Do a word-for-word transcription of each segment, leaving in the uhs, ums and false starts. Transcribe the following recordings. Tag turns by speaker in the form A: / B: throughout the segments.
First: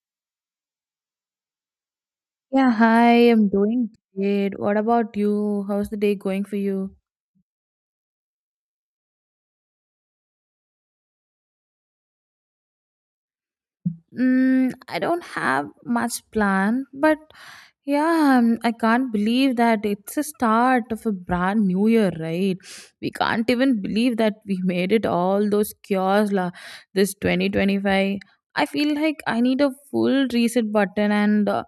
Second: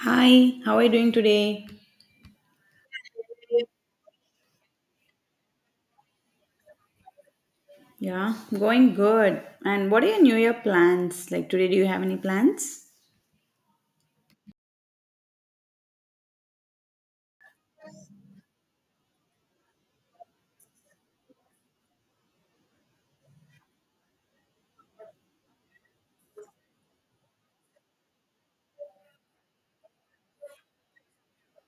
A: Hi, how are you doing today?
B: Yeah, hi, I'm doing great. What about you? How's the day going for you?
A: Yeah, going good. And what are your New Year plans? Like today, do you have any plans?
B: Mm, I don't have much plan, but yeah, um, I can't believe that it's a start of a brand new year, right? We can't even believe that we made it all those cures la this twenty twenty-five. I feel like I need a full reset button, and uh,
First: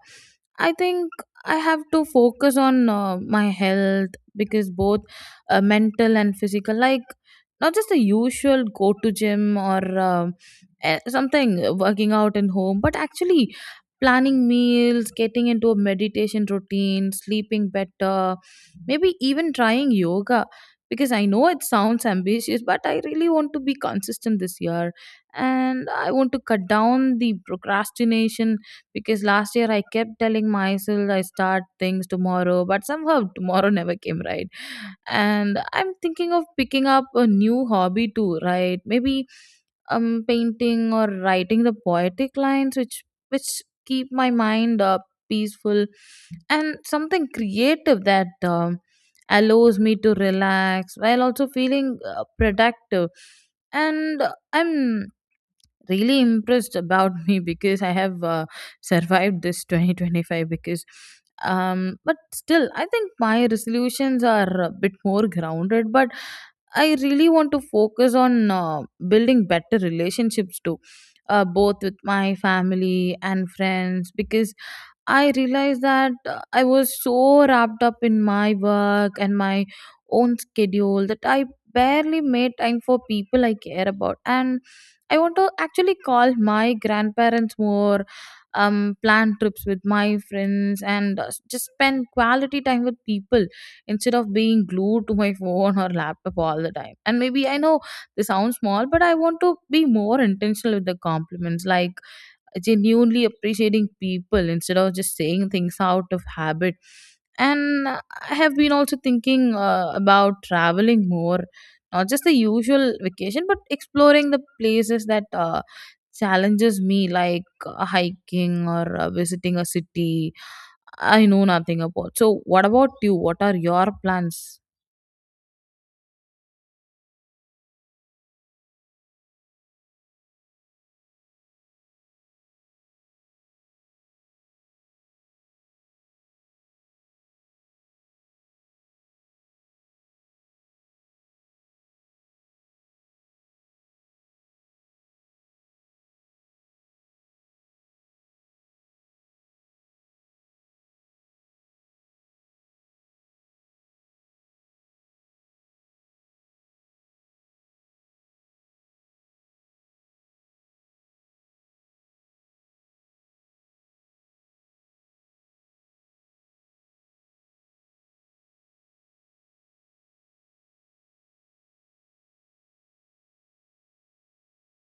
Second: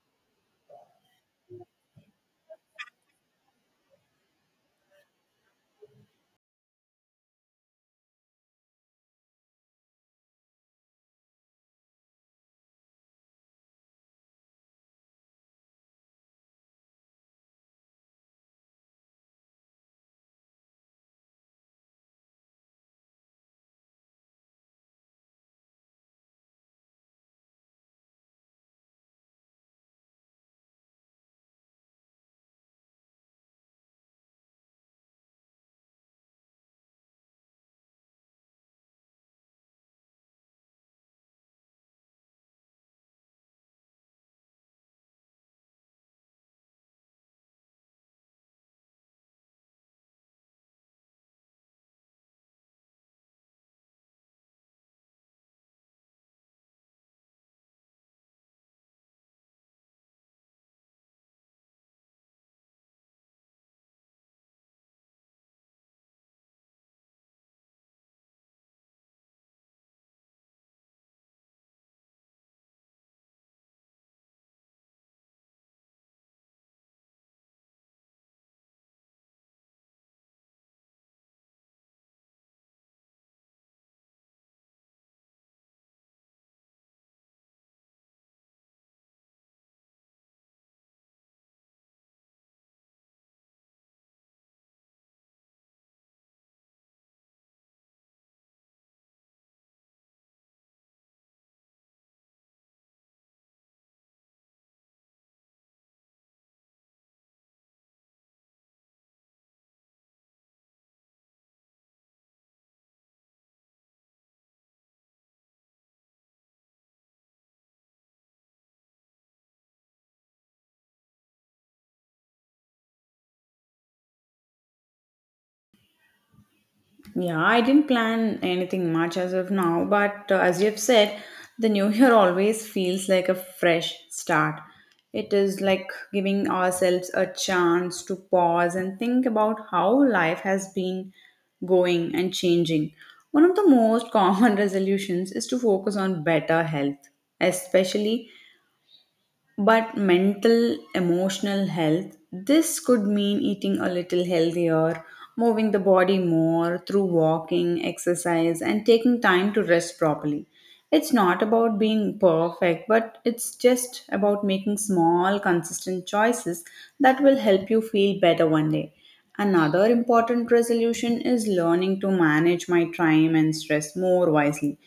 B: I think I have to focus on uh, my health because both uh, mental and physical, like not just the usual go to gym or. um eh, something uh, working out in home but actually planning meals, getting into a meditation routine, sleeping better, maybe even trying yoga, because I know it sounds ambitious but I really want to be consistent this year. And I want to cut down the procrastination, because last year I kept telling myself I start things tomorrow but somehow tomorrow never came, right? And I'm thinking of picking up a new hobby too, right? Maybe um, painting or writing the poetic lines which which keep my mind uh, peaceful, and something creative that um, allows me to relax while also feeling uh, productive. And uh, I'm really impressed about me because I have uh, survived this twenty twenty-five because um but still I think my resolutions are a bit more grounded, but I really want to focus on uh, building better relationships too, uh, both with my family and friends, because I realized that uh, I was so wrapped up in my work and my own schedule that I barely made time for people I care about. And I want to actually call my grandparents more, um, plan trips with my friends, and uh, just spend quality time with people instead of being glued to my phone or laptop all the time. And maybe, I know this sounds small, but I want to be more intentional with the compliments, like genuinely appreciating people instead of just saying things out of habit. And I have been also thinking uh, about traveling more, not just the usual vacation but exploring the places that uh, challenges me, like uh, hiking or uh, visiting a city I know nothing about. So what about you, what are your plans?
A: Yeah, I didn't plan anything much as of now, but uh, as you've said, the new year always feels like a fresh start. It is like giving ourselves a chance to pause and think about how life has been going and changing. One of the most common resolutions is to focus on better health, especially but mental, emotional health. This could mean eating a little healthier, moving the body more through walking, exercise, and taking time to rest properly. It's not about being perfect, but it's just about making small, consistent choices that will help you feel better one day. Another important resolution is learning to manage my time and stress more wisely.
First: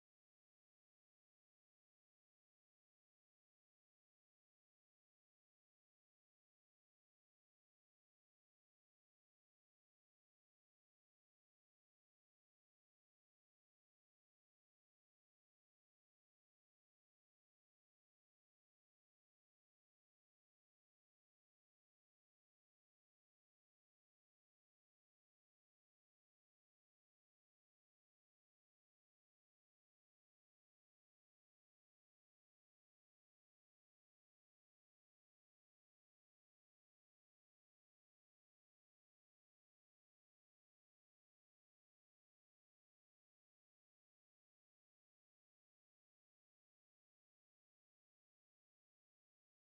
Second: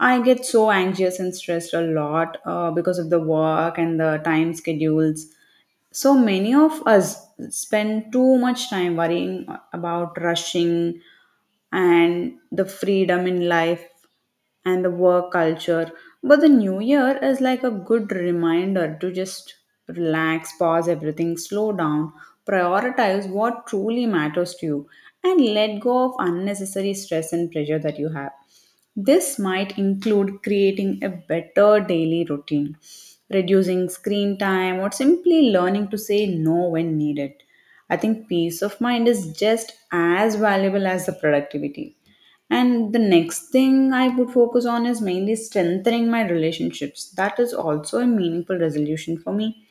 A: I get so anxious and stressed a lot uh, because of the work and the time schedules. So many of us spend too much time worrying about rushing and the freedom in life and the work culture. But the new year is like a good reminder to just relax, pause everything, slow down, prioritize what truly matters to you, and let go of unnecessary stress and pressure that you have. This might include creating a better daily routine, reducing screen time, or simply learning to say no when needed. I think peace of mind is just as valuable as the productivity. And the next thing I would focus on is mainly strengthening my relationships. That is also a meaningful resolution for me.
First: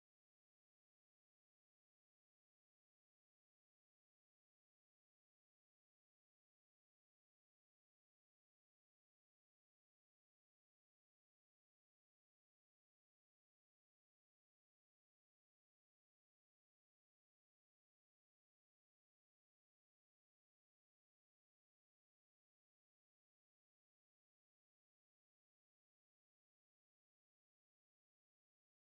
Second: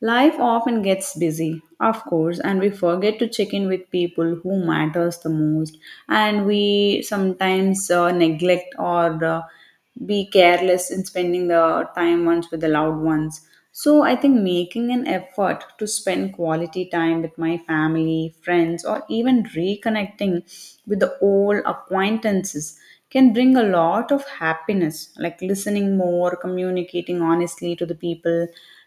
A: Life often gets busy, of course, and we forget to check in with people who matters the most, and we sometimes uh, neglect or uh, be careless in spending the time ones with the loved ones. So I think making an effort to spend quality time with my family, friends, or even reconnecting with the old acquaintances can bring a lot of happiness, like listening more, communicating honestly to the people,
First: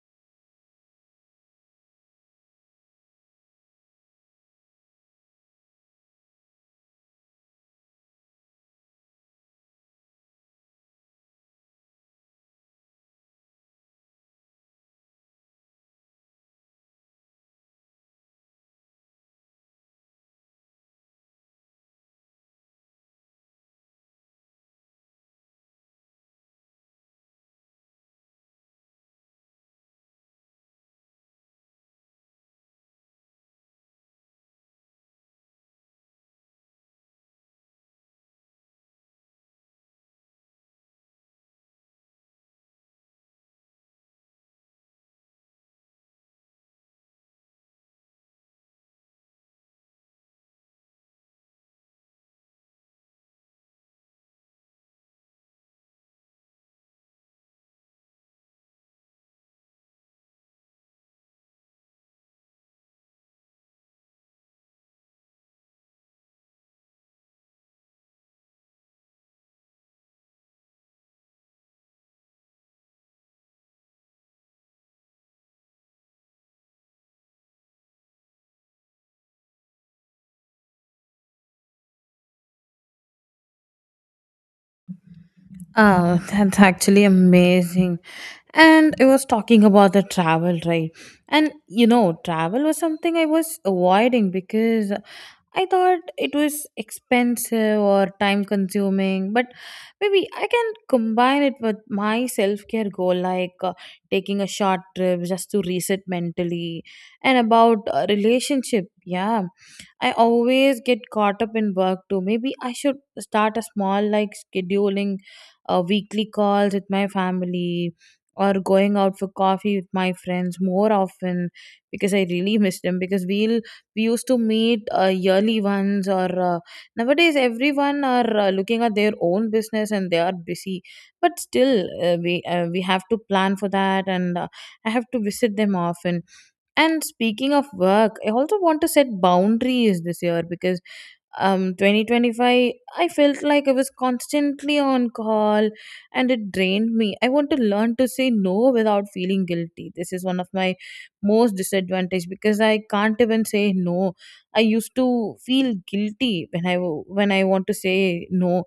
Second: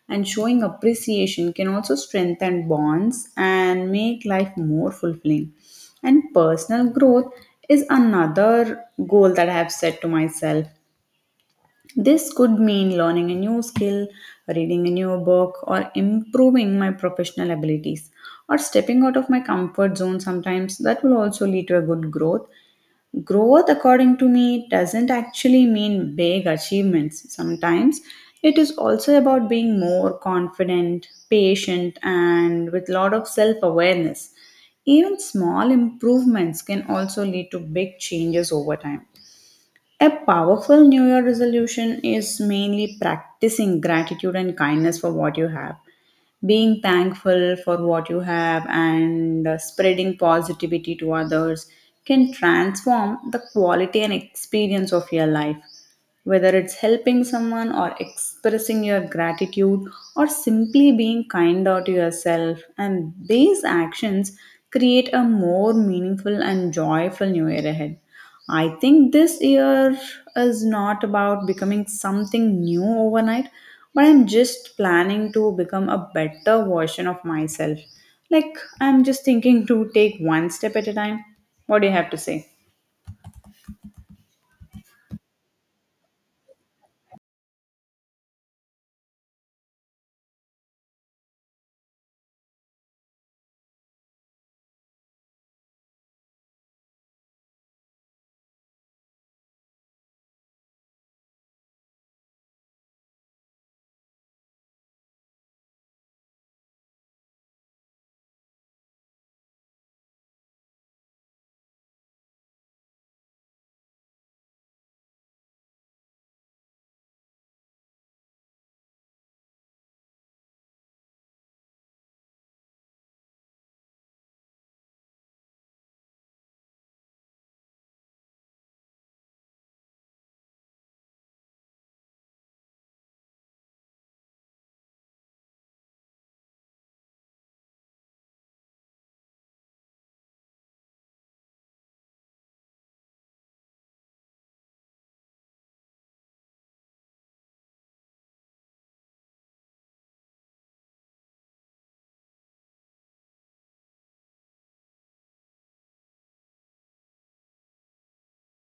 A: and showing appreciation can also strengthen bonds and make life more fulfilling. And personal growth is another goal that I have set to myself. This could mean learning a new skill, reading a new book, or improving my professional abilities, or stepping out of my comfort zone sometimes. That will also lead to a good growth. Growth, according to me, doesn't actually mean big achievements. Sometimes it is also about being more confident, patient, and with lot of self awareness. Even small improvements can also lead to big changes over time. A powerful New Year resolution is mainly practicing gratitude and kindness for what you have, being thankful for what you have, and uh, spreading positivity to others can transform the quality and experience of your life, whether it's helping someone or expressing your gratitude or simply being kind out to yourself, and these actions create a more meaningful and joyful new year ahead. I think this year is not about becoming something new overnight, but I'm just planning to become a better version of myself. Like, I'm just thinking to take one step at a time. What do you have to say?
B: Oh, that's actually amazing. And I was talking about the travel, right? And you know, travel was something I was avoiding because I thought it was expensive or time consuming, but maybe I can combine it with my self care goal, like uh, taking a short trip just to reset mentally. And about uh, relationship, yeah, I always get caught up in work too. Maybe I should start a small, like scheduling uh, weekly calls with my family or going out for coffee with my friends more often, because I really miss them. Because we'll we used to meet uh, yearly ones, or uh, nowadays everyone are uh, looking at their own business and they are busy, but still uh, we uh, we have to plan for that. And uh, I have to visit them often. And speaking of work, I also want to set boundaries this year because um twenty twenty-five I felt like I was constantly on call, and it drained me. I want to learn to say no without feeling guilty. This is one of my most disadvantage because I can't even say no. I used to feel guilty when I wa- when I want to say no.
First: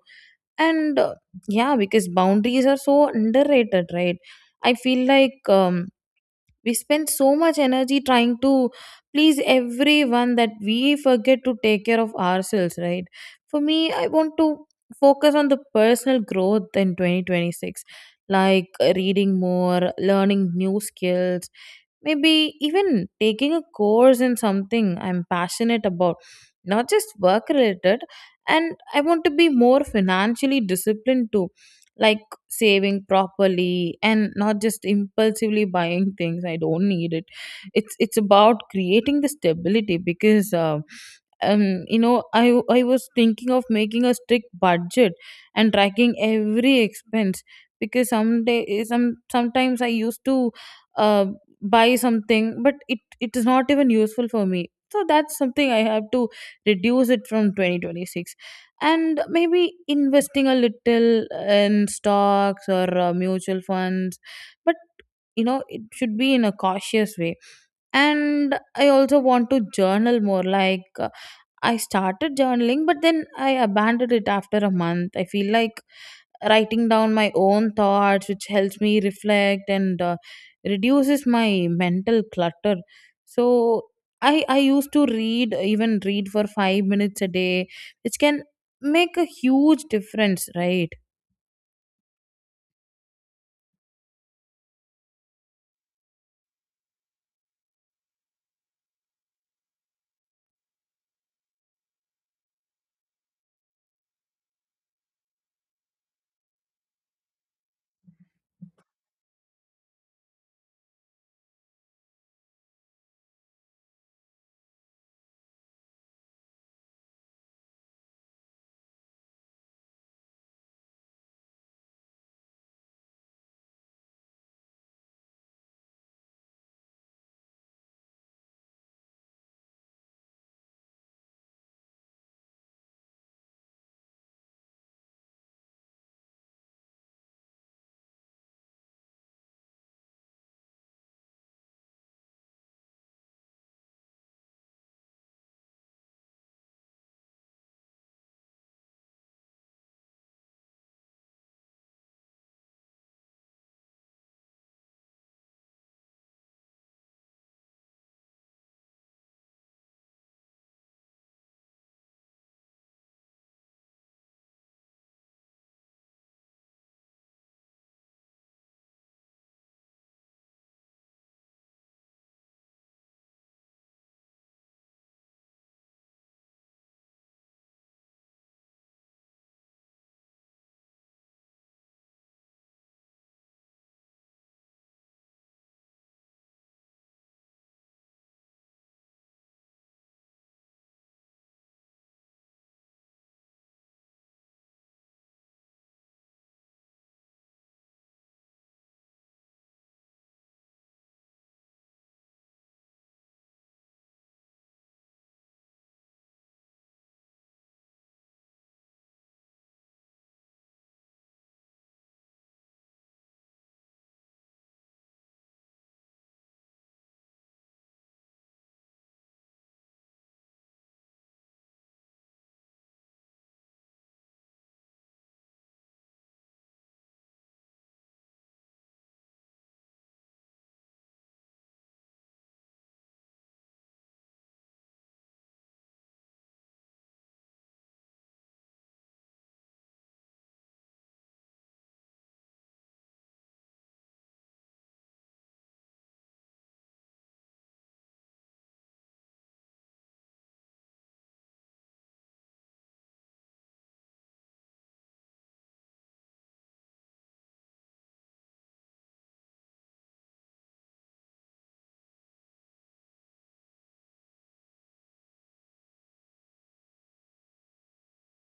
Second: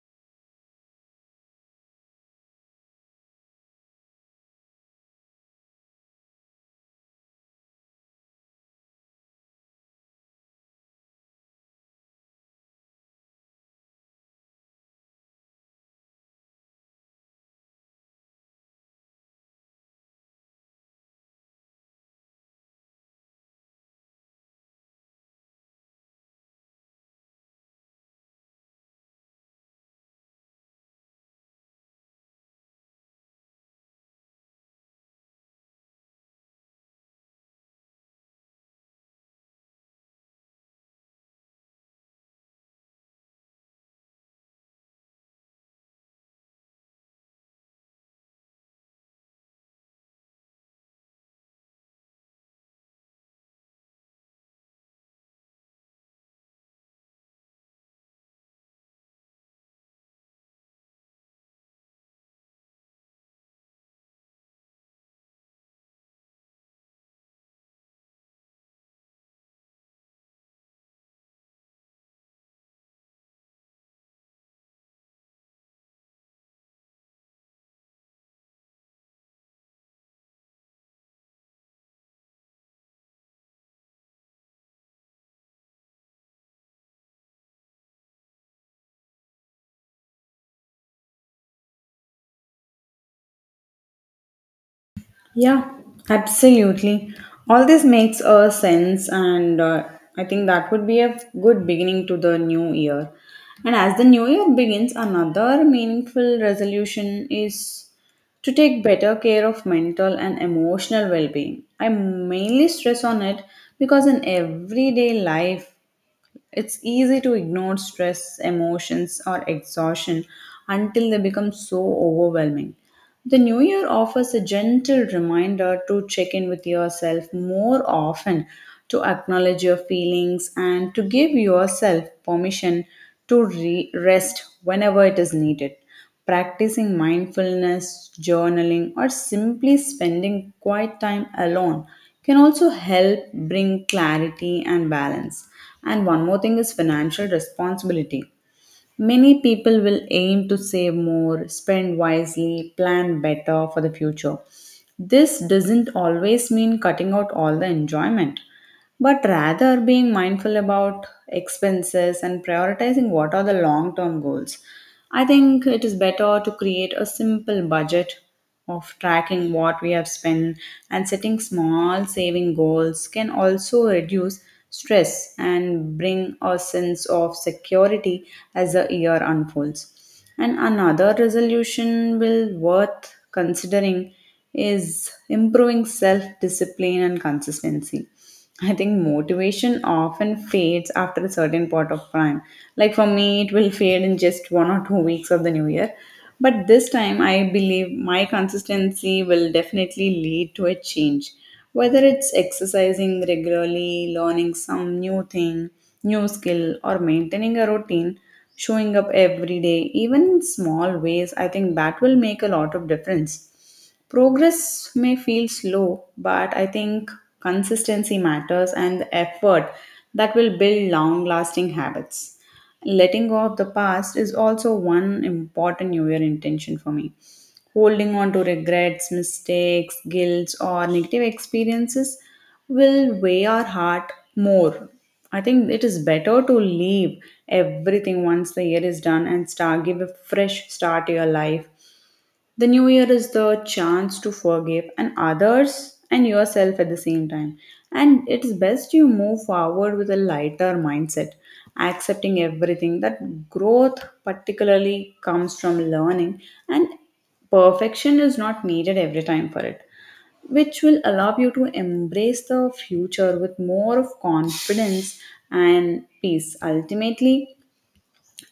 B: And uh, yeah, because boundaries are so underrated, right? I feel like um we spend so much energy trying to please everyone that we forget to take care of ourselves, right? For me, I want to focus on the personal growth in twenty twenty-six, like reading more, learning new skills, maybe even taking a course in something I'm passionate about, not just work related. And I want to be more financially disciplined too. Like saving properly and not just impulsively buying things I don't need it. It's it's about creating the stability, because uh, um you know, i i was thinking of making a strict budget and tracking every expense, because someday some sometimes I used to uh, buy something but it it is not even useful for me, so that's something I have to reduce it from twenty twenty-six. And maybe investing a little in stocks or uh, mutual funds, but you know, it should be in a cautious way. And I also want to journal more, like uh, I started journaling, but then I abandoned it after a month. I feel like writing down my own thoughts, which helps me reflect and uh, reduces my mental clutter. So I I used to read even read for five minutes a day, which can make a huge difference, right?
A: Yeah, absolutely. All this makes a sense, and uh, I think that would be a good beginning to the new year. And as the new year begins, another meaningful resolution is to take better care of mental and emotional well being. I mainly stress on it because in everyday life, it's easy to ignore stress, emotions, or exhaustion until they become so overwhelming. The new year offers a gentle reminder to check in with yourself more often, to acknowledge your feelings, and to give yourself permission to re- rest whenever it is needed. Practicing mindfulness, journaling, or simply spending quiet time alone can also help bring clarity and balance. And one more thing is financial responsibility. Many people will aim to save more, spend wisely, plan better for the future. This doesn't always mean cutting out all the enjoyment, but rather being mindful about expenses and prioritizing what are the long term goals. I think it is better to create a simple budget of tracking what we have spent, and setting small saving goals can also reduce stress and bring a sense of security as the year unfolds. And another resolution will worth considering is improving self discipline and consistency. I think motivation often fades after a certain point of time. Like for me, it will fade in just one or two weeks of the new year. But this time, I believe my consistency will definitely lead to a change. Whether it's exercising regularly, learning some new thing, new skill, or maintaining a routine, showing up every day, even in small ways, I think that will make a lot of difference. Progress may feel slow, but I think consistency matters and the effort that will build long lasting habits. Letting go of the past is also one important New Year intention for me. Holding on to regrets, mistakes, guilt, or negative experiences will weigh our heart more. I think it is better to leave everything once the year is done and start give a fresh start to your life. The new year is the chance to forgive and others and yourself at the same time. And it's best you move forward with a lighter mindset, accepting everything that growth particularly comes from learning, and perfection is not needed every time for it, which will allow you to embrace the future with more of confidence and peace. Ultimately,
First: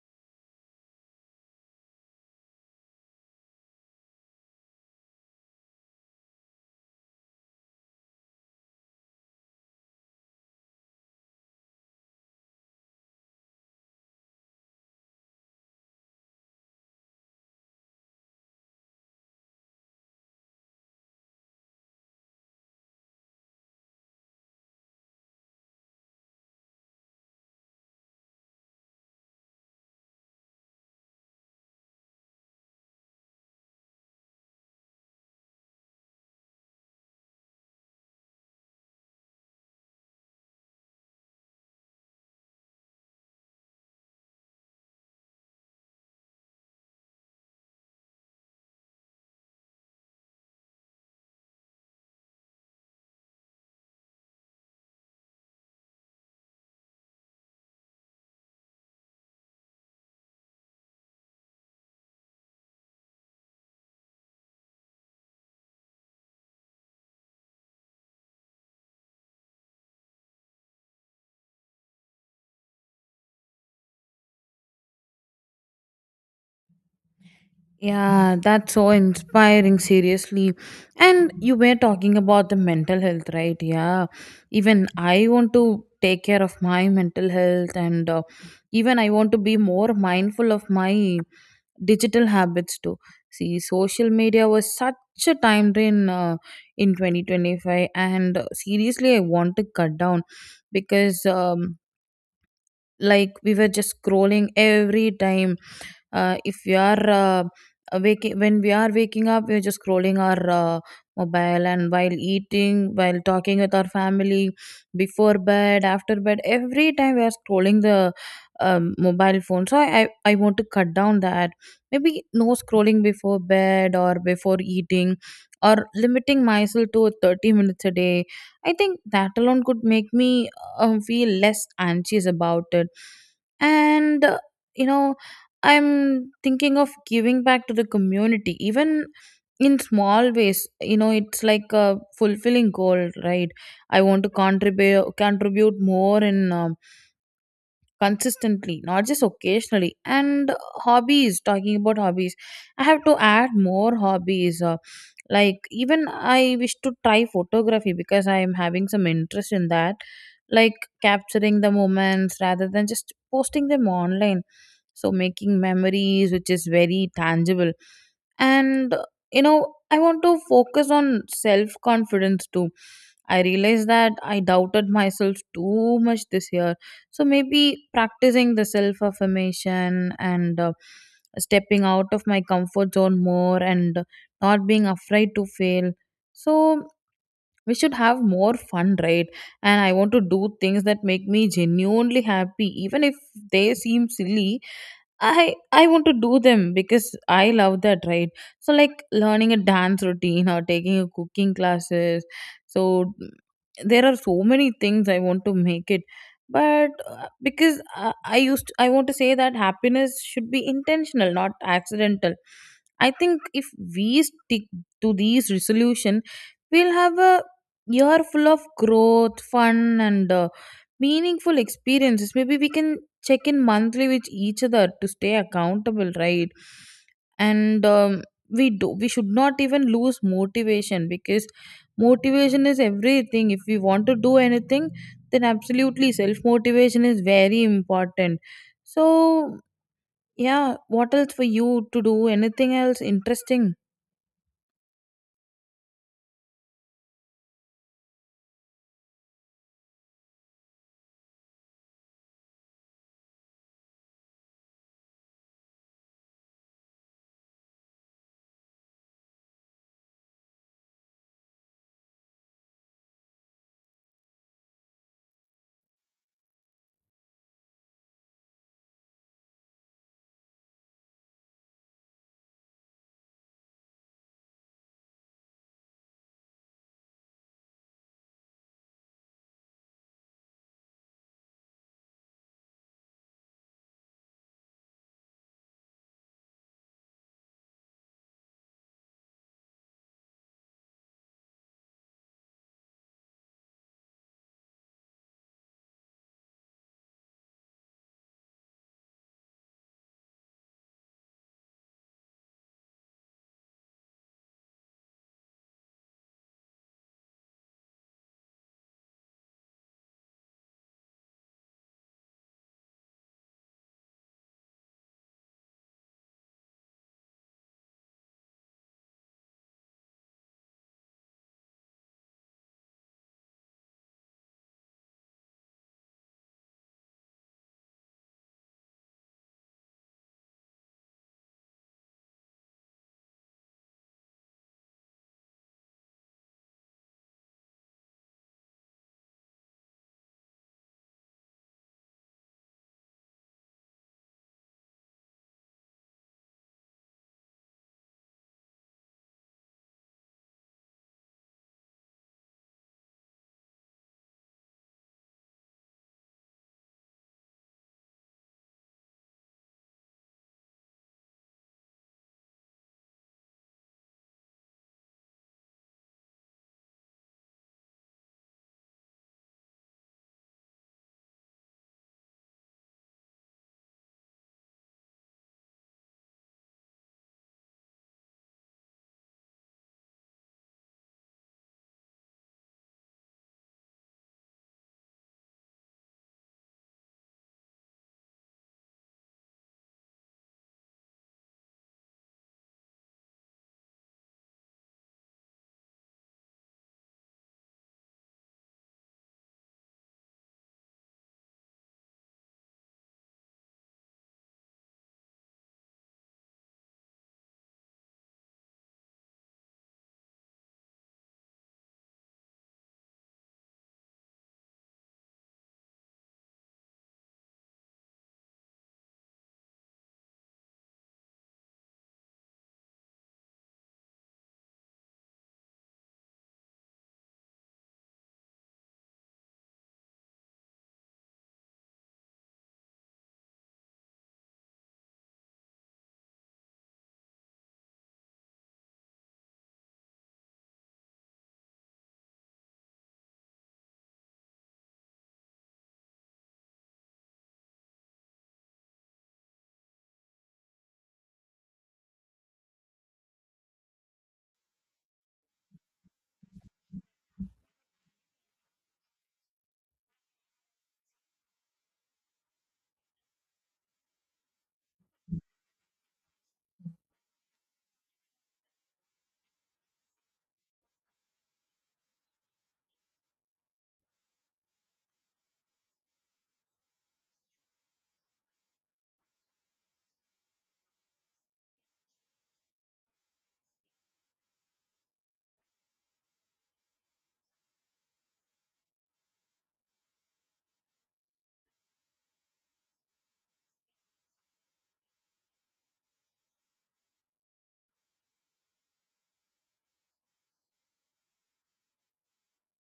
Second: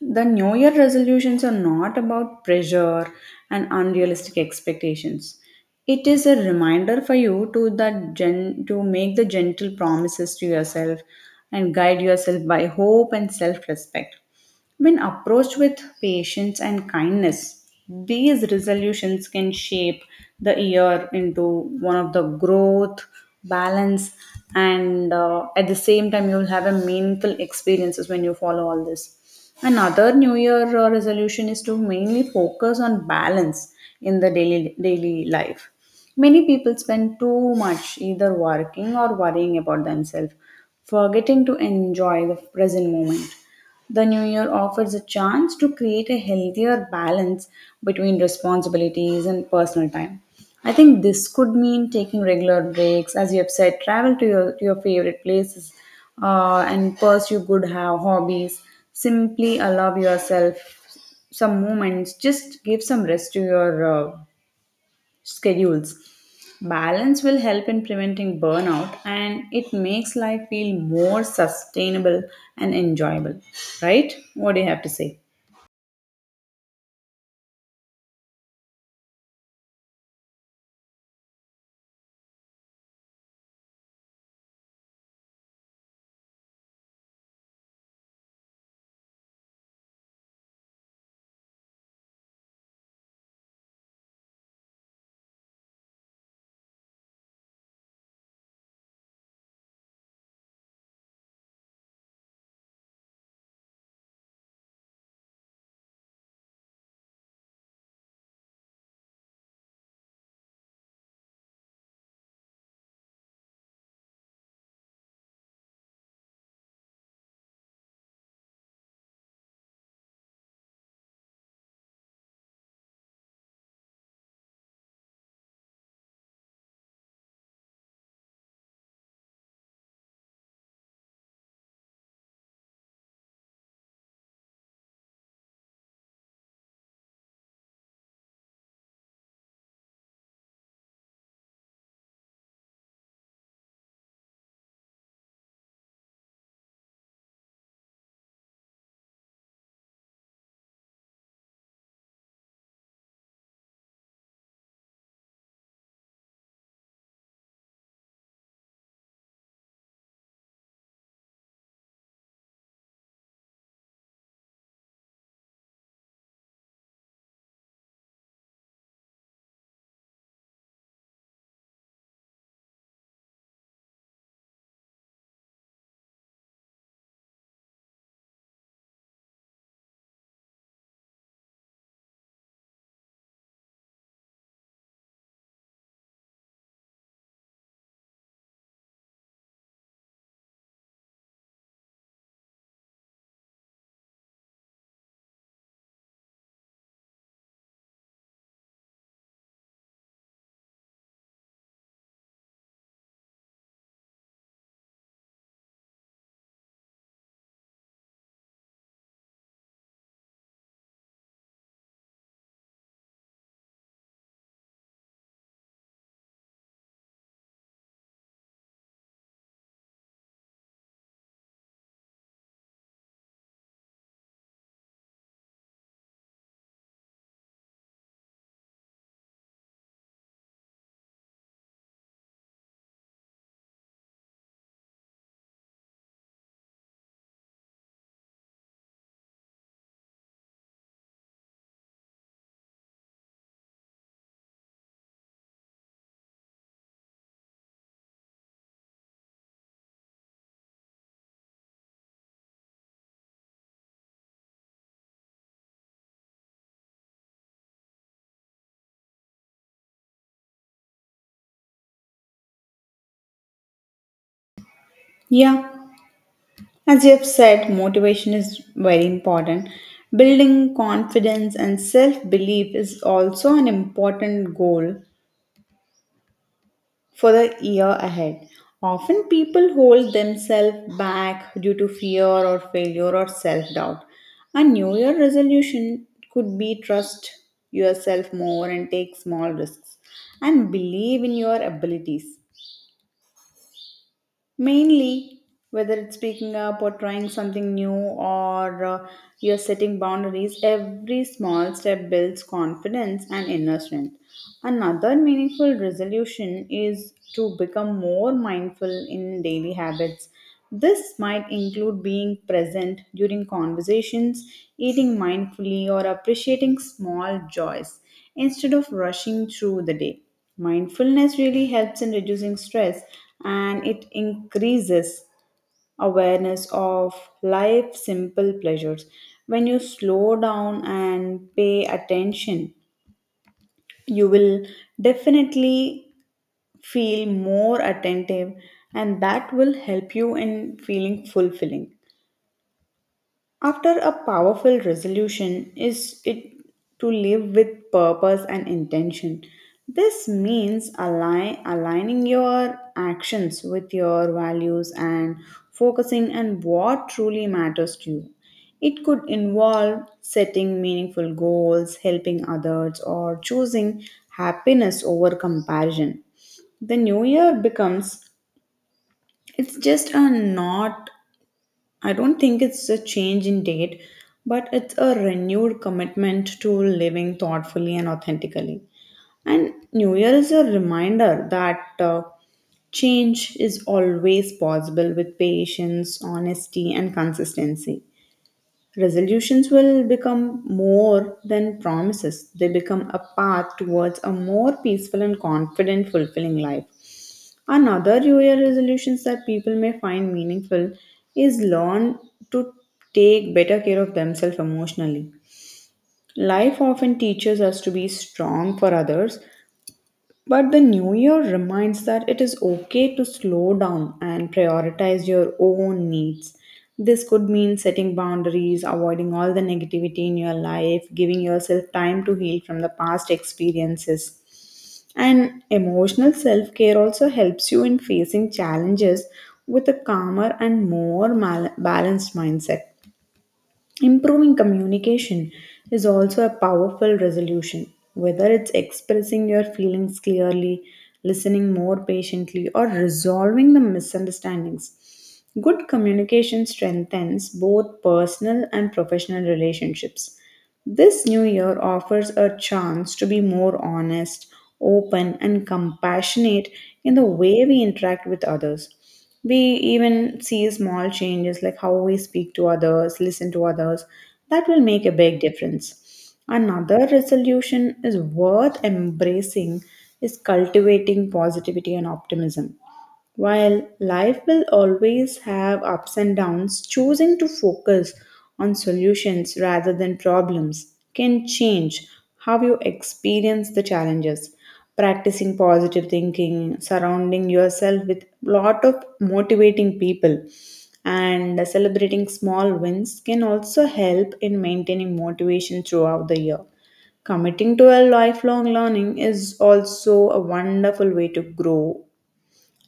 A: the New Year resolutions are not about pressure and unrealistic expectations. It is a reminder for you to the gen- to make the gentle promises to yourself and guide yourself by hope and self-respect. When approached with patience and kindness, these resolutions can shape the year into one of the growth, balance, and uh, at the same time, you'll have a meaningful experiences when you follow all this. Another New Year uh, resolution is to mainly focus on balance in the daily daily life. Many people spend too much either working or worrying about themselves, forgetting to enjoy the present moment. The new year offers a chance to create a healthier balance between responsibilities and personal time. I think this could mean taking regular breaks, as you have said, travel to your, to your favorite places, uh, and pursue good ho- hobbies. Simply allow yourself some moments, just give some rest to your uh, schedules. Balance will help in preventing burnout and it makes life feel more sustainable and enjoyable, right? What do you have to say?
B: Yeah, that's so inspiring, seriously. And you were talking about the mental health, right? Yeah, even I want to take care of my mental health, and uh, even I want to be more mindful of my digital habits too. See, social media was such a time drain uh, in twenty twenty-five, and uh, seriously, I want to cut down because. Um, like we were just scrolling every time, uh, if we are uh, waking when we are waking up, we're just scrolling our uh, mobile, and while eating, while talking with our family, before bed, after bed, every time we are scrolling the um, mobile phone. So I, I i want to cut down that, maybe no scrolling before bed or before eating, or limiting myself to thirty minutes a day. I think that alone could make me um, feel less anxious about it. And uh, you know, I'm thinking of giving back to the community, even in small ways. You know, it's like a fulfilling goal, right? I want to contribute contribute more in um, consistently, not just occasionally. And hobbies, talking about hobbies, I have to add more hobbies, uh, like even I wish to try photography, because I am having some interest in that, like capturing the moments rather than just posting them online, so making memories which is very tangible. And you know, I want to focus on self confidence too. I realized that I doubted myself too much this year, so maybe practicing the self affirmation and uh, stepping out of my comfort zone more, and not being afraid to fail. So we should have more fun, right? And I want to do things that make me genuinely happy, even if they seem silly. I I want to do them because I love that, right? So like learning a dance routine or taking a cooking classes. So mm, there are so many things I want to make it, but uh, because I, I used I want to say that happiness should be intentional, not accidental. I think if we stick to these resolution, we'll have a year full of growth, fun, and uh, meaningful experiences. Maybe we can check in monthly with each other to stay accountable, right? And um, we do we should not even lose motivation, because motivation is everything. If we want to do anything, then absolutely self motivation is very important. So yeah, what else for you, to do anything else interesting?
A: Yeah, as you have said, motivation is very important. Building confidence and self belief is also an important goal for the year ahead. Often people hold themselves back due to fear or failure or self doubt. A New Year resolution could be trust yourself more and take small risks and believe in your abilities, mainly whether it's speaking up or trying something new or uh, you're setting boundaries. Every small step builds confidence and inner strength. Another meaningful resolution is to become more mindful in daily habits. This might include being present during conversations, eating mindfully, or appreciating small joys instead of rushing through the day. Mindfulness really helps in reducing stress and it increases awareness of life simple pleasures. When you slow down and pay attention, you will definitely feel more attentive and that will help you in feeling fulfilling. After a powerful resolution is it to live with purpose and intention. This means align, aligning your actions with your values and focusing on what truly matters to you. It could involve setting meaningful goals, helping others, or choosing happiness over comparison. The new year becomes it's just a not, I don't think it's a change in date, but it's a renewed commitment to living thoughtfully and authentically. And New Year is a reminder that uh, change is always possible with patience, honesty, and consistency. Resolutions will become more than promises, they become a path towards a more peaceful and confident, fulfilling life. Another New Year resolutions that people may find meaningful is learn to take better care of themselves emotionally. Life often teaches us to be strong for others, but the New Year reminds that it is okay to slow down and prioritize your own needs. This could mean setting boundaries, avoiding all the negativity in your life, giving yourself time to heal from the past experiences. And emotional self care also helps you in facing challenges with a calmer and more mal- balanced mindset. Improving communication is also a powerful resolution, whether it's expressing your feelings clearly, listening more patiently, or resolving the misunderstandings. Good communication strengthens both personal and professional relationships. This new year offers a chance to be more honest, open, and compassionate in the way we interact with others. We even see small changes like how we speak to others, listen to others, that will make a big difference. Another resolution is worth embracing is cultivating positivity and optimism. While life will always have ups and downs, choosing to focus on solutions rather than problems can change how you experience the challenges. Practicing positive thinking, surrounding yourself with lot of motivating people, and celebrating small wins can also help in maintaining motivation throughout the year. Committing to a lifelong learning is also a wonderful way to grow.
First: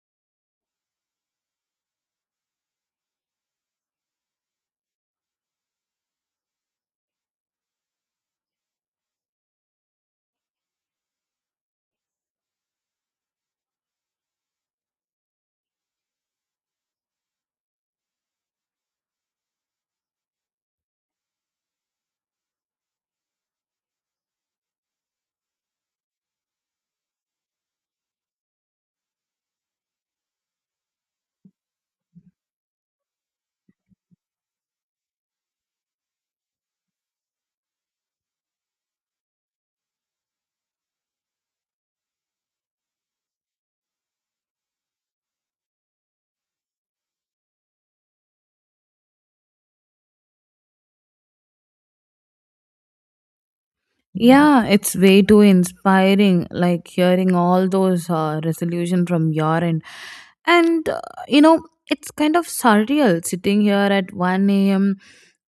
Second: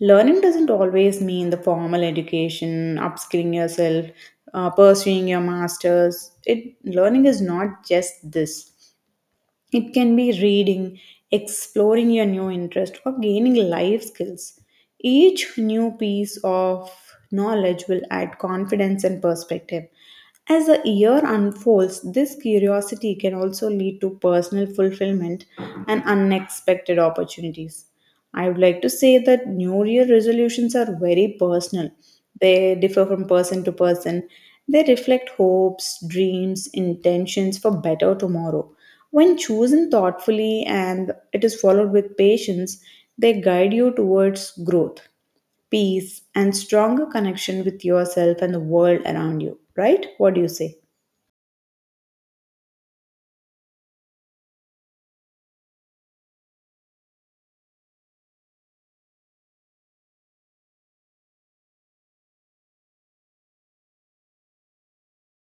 A: Learning doesn't always mean the formal education, upskilling yourself, uh, pursuing your masters. It learning is not just this. It can be reading, exploring your new interest, or gaining life skills. Each new piece of knowledge will add confidence and perspective. As the year unfolds, this curiosity can also lead to personal fulfillment and unexpected opportunities. I would like to say that New Year resolutions are very personal. They differ from person to person. They reflect hopes, dreams, intentions for better tomorrow. When chosen thoughtfully and it is followed with patience, they guide you towards growth, peace, and stronger connection with yourself and the world around you, right? What do you say?
B: Yeah, it's way too inspiring, like hearing all those uh, resolution from your end. And, uh, you know, it's kind of surreal sitting here at one a m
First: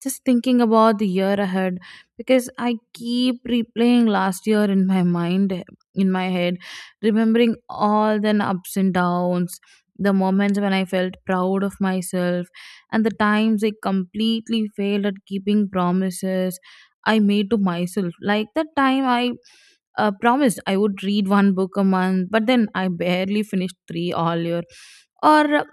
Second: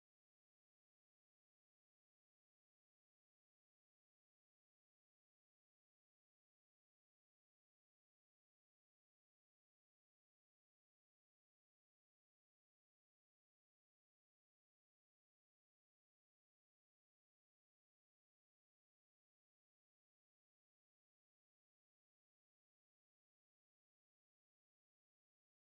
B: just thinking about the year ahead, because I keep replaying last year in my mind, in my head, remembering all the ups and downs, the moments when I felt proud of myself, and the times I completely failed at keeping promises I made to myself. Like that time, I uh, promised I would read one book a month, but then I barely finished three all year. Or uh,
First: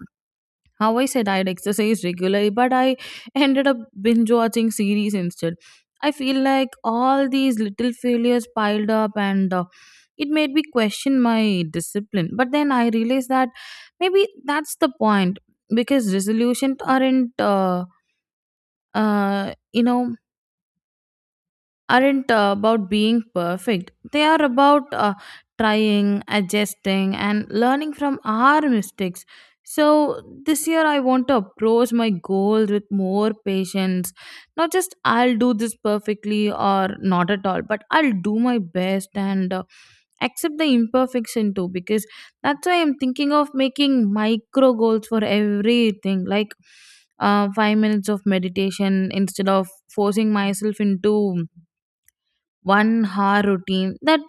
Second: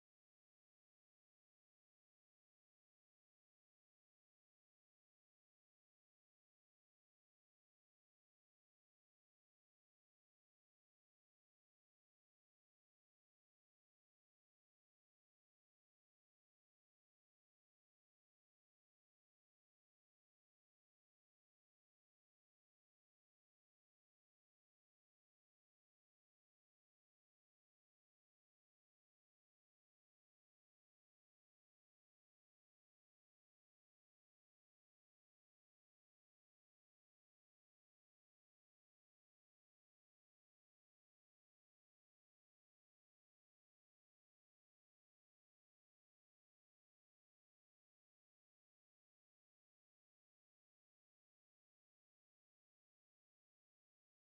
B: how I said I'd exercise regularly, but I ended up binge watching series instead. I feel like all these little failures piled up, and uh, it made me question my discipline. But then I realized that maybe that's the point, because resolutions aren't, uh, uh, you know, aren't uh, about being perfect. They are about uh, trying, adjusting, and learning from our mistakes. So this year I want to approach my goals with more patience. Not just I'll do this perfectly or not at all, but I'll do my best and uh, accept the imperfection too, because that's why I'm thinking of making micro goals for everything. Like, uh, five minutes of meditation instead of forcing myself into one hour routine that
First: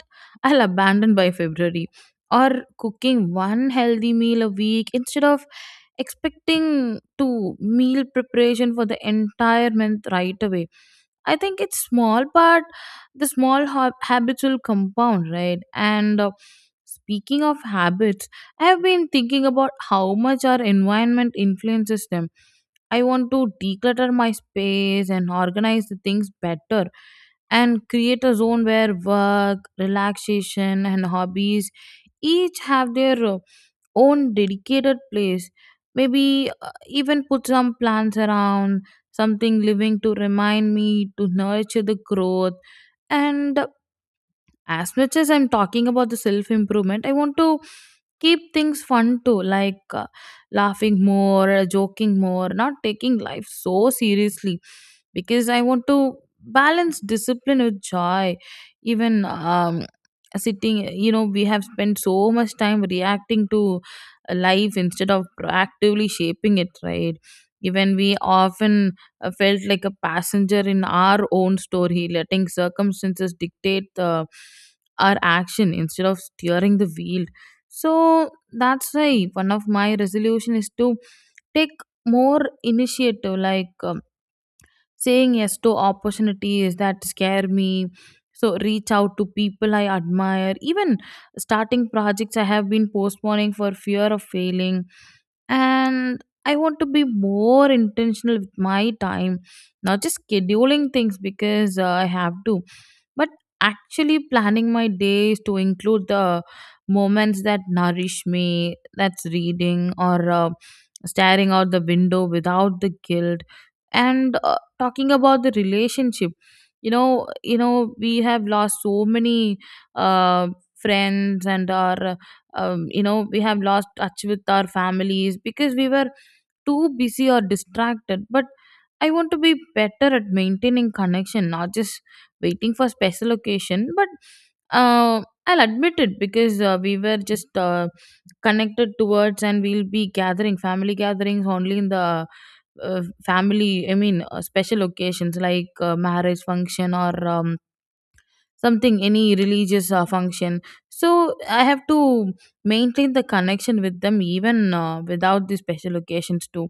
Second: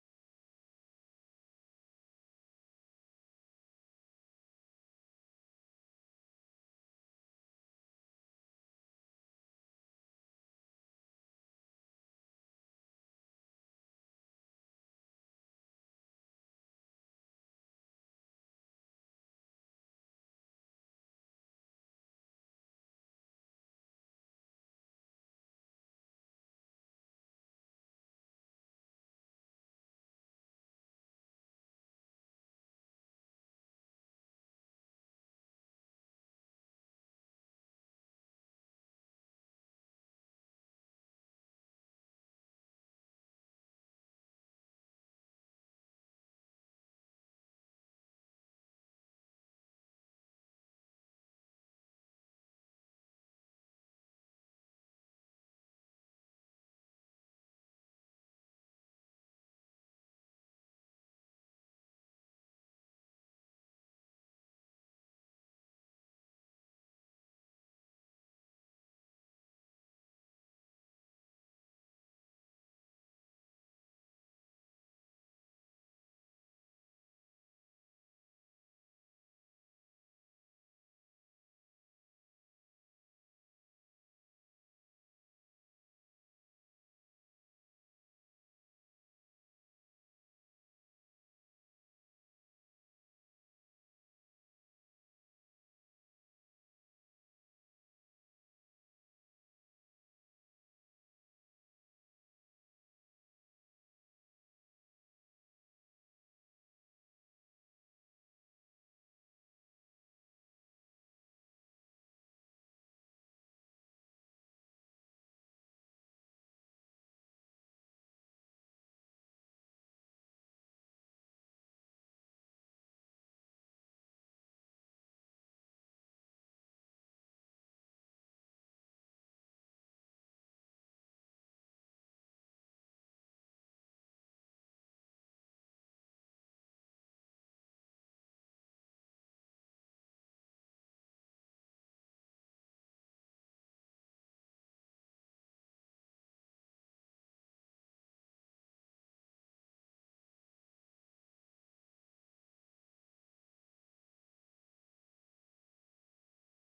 B: I'll abandon by February, or cooking one healthy meal a week instead of expecting to meal preparation for the entire month right away. I think it's small, but the small hab- habits will compound, right? And uh, speaking of habits, I have been thinking about how much our environment influences them. I want to declutter my space and organize the things better, and create a zone where work, relaxation, and hobbies each have their uh, own dedicated place. Maybe uh, even put some plants around, something living to remind me to nurture the growth. And as much as I'm talking about the self improvement, I want to keep things fun too, like uh, laughing more, uh, joking more, not taking life so seriously, because I want to balance discipline with joy. Even um sitting you know, we have spent so much time reacting to life instead of proactively shaping it, right? Even we often uh, felt like a passenger in our own story, letting circumstances dictate the, our action instead of steering the wheel. So that's why one of my resolution is to take more initiative, like um, saying yes to opportunities that scare me. So reach out to people I admire, even starting projects I have been postponing for fear of failing. And I want to be more intentional with my time, not just scheduling things because uh, I have to, but actually planning my days to include the moments that nourish me, that's reading or uh, staring out the window without the guilt. And uh, talking about the relationship, you know you know, we have lost so many uh, friends, and our um, you know, we have lost touch with our families because we were too busy or distracted. But I want to be better at maintaining connection, not just waiting for special occasion, but uh, I'll admit it, because uh, we were just uh, connected towards, and we'll be gathering family gatherings only in the uh, family I mean uh, special occasions, like uh, marriage function, or um, something, any religious uh, function. So I have to maintain the connection with them, even uh, without the special occasions too.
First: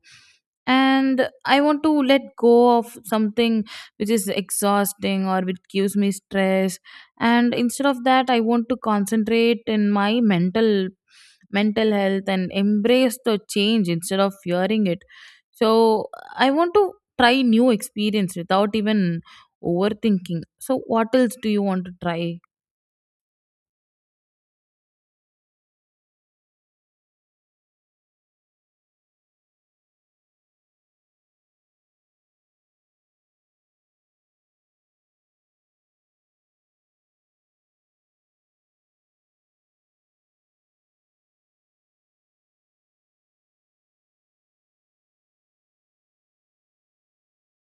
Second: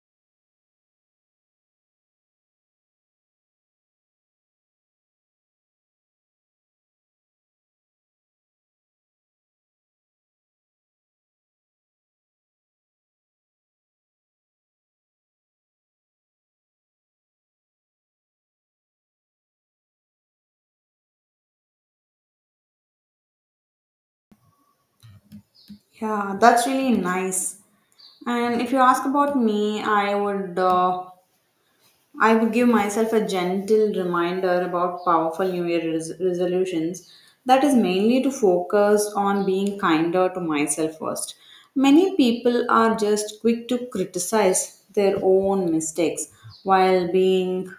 B: And I want to let go of something which is exhausting or which gives me stress, and instead of that I want to concentrate in my mental mental health and embrace the change instead of fearing it. So I want to try new experience without even overthinking. So what else do you want to try?
A: Yeah, that's really nice. And if you ask about me, I would uh, I would give myself a gentle reminder about powerful New Year res- resolutions. That is mainly to focus on being kinder to myself first. Many people are just quick to criticize their own mistakes while being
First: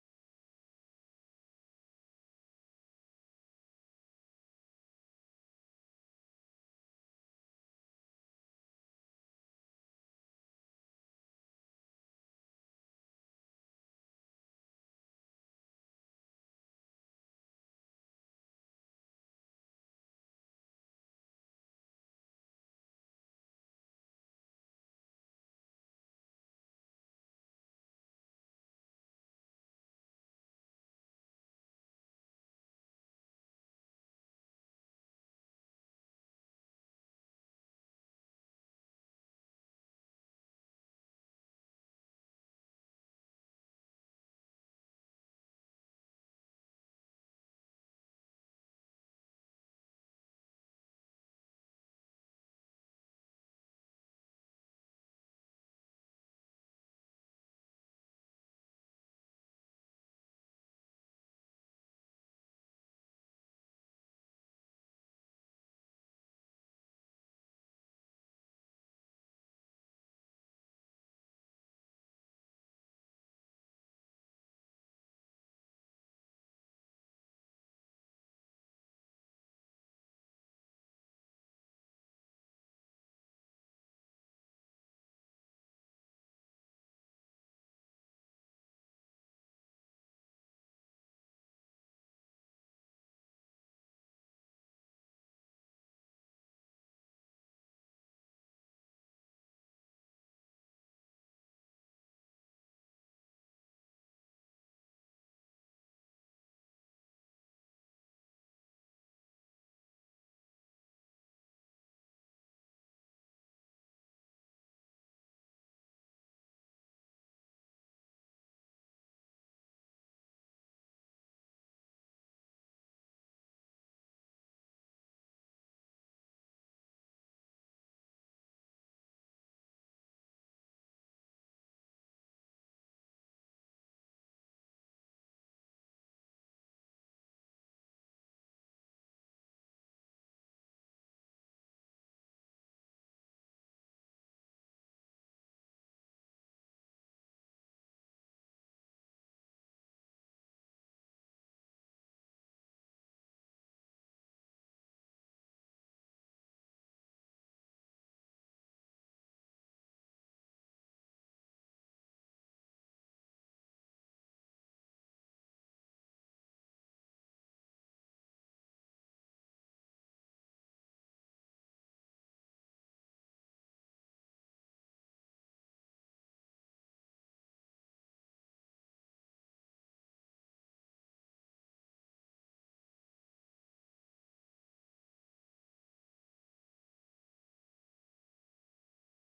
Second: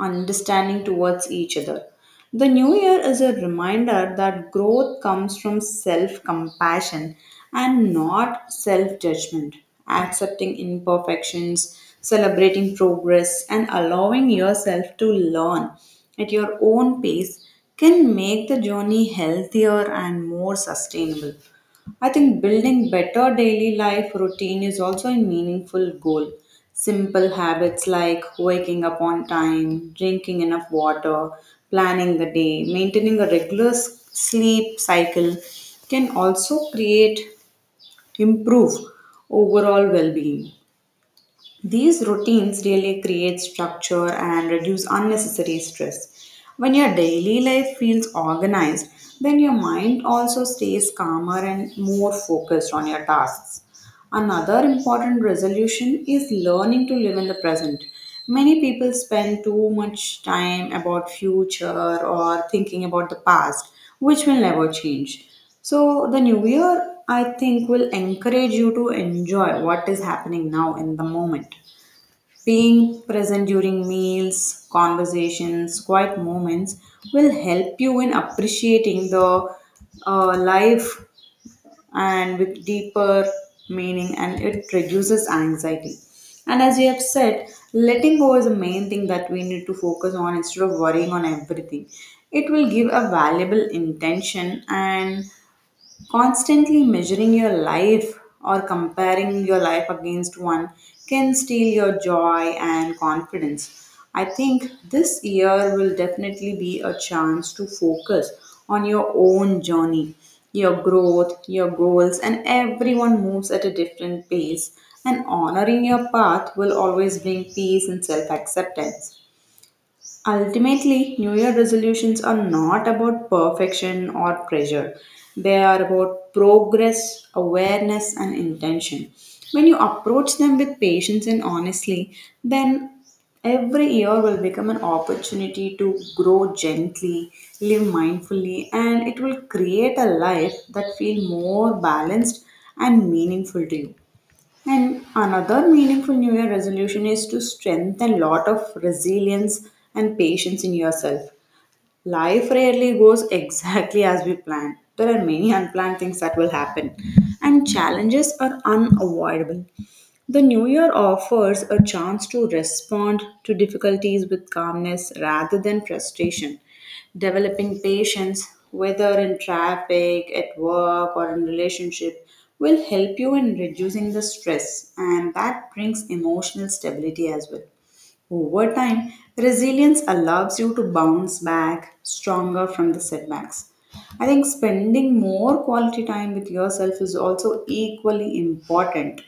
A: understanding towards each other. The new year is a reminder that growth comes from self compassion and not self judgment. Accepting imperfections, celebrating progress, and allowing yourself to learn at your own pace can make the journey healthier and more sustainable. I think building better daily life routine is also a meaningful goal. Simple habits like waking up on time, drinking enough water, planning the day, maintaining a regular s- sleep cycle can also create, improve overall well-being. These routines really create structure and reduce unnecessary stress. When your daily life feels organized, then your mind also stays calmer and more focused on your tasks. Another important resolution is learning to live in the present. Many people spend too much time about future or thinking about the past, which will never change. So the new year I think will encourage you to enjoy what is happening now in the moment. Being present during meals, conversations, quiet moments will help you in appreciating the uh, life and with deeper meaning, and it reduces anxiety. And as we have said, letting go is the main thing that we need to focus on instead of worrying on everything. It will give a valuable intention. And constantly measuring your life or comparing your life against one can steal your joy and confidence. I think this year will definitely be a chance to focus on your own journey, your growth, your goals, and everyone moves at a different pace. And honoring your path will always bring peace and self acceptance. Ultimately, New Year resolutions are not about perfection or pressure. They are about progress, awareness, and intention. When you approach them with patience and honestly, then every year will become an opportunity to grow gently, live mindfully, and it will create a life that feels more balanced and meaningful to you. And another meaningful New Year resolution is to strengthen lot of resilience and patience in yourself. Life rarely goes exactly as we plan. There are many unplanned things that will happen, and challenges are unavoidable. The new year offers a chance to respond to difficulties with calmness rather than frustration. Developing patience, whether in traffic, at work, or in relationship, will help you in reducing the stress and that brings emotional stability as well. Over time, resilience allows you to bounce back stronger from the setbacks. I think spending more quality time with yourself is also equally important.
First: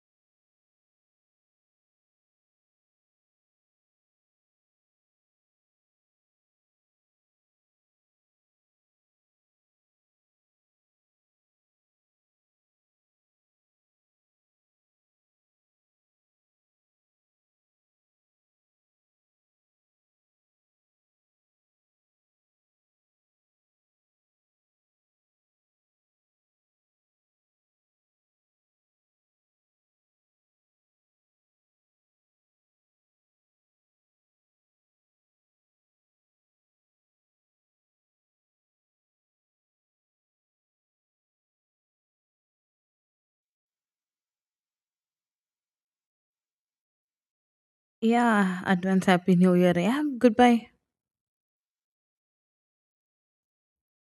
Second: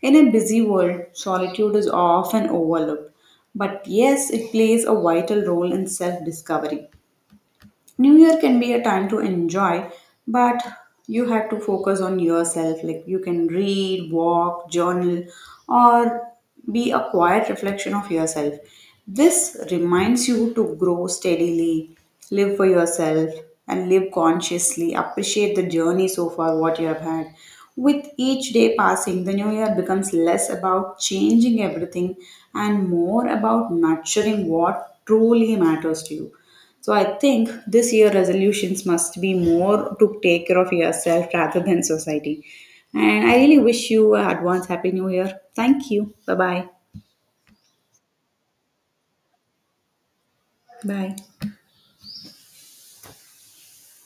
A: In a busy world, solitude is often overlooked, but yes, it plays a vital role in self discovery. New Year can be a time to enjoy, but you have to focus on yourself. Like you can read, walk, journal, or be a quiet reflection of yourself. This reminds you to grow steadily, live for yourself, and live consciously. Appreciate the journey so far, what you have had. With each day passing, the new year becomes less about changing everything and more about nurturing what truly matters to you. So I think this year resolutions must be more to take care of yourself rather than society. And I really wish you a advance happy new year. Thank you. Bye bye.
B: Yeah, advance happy new year. Yeah, goodbye.
A: Bye.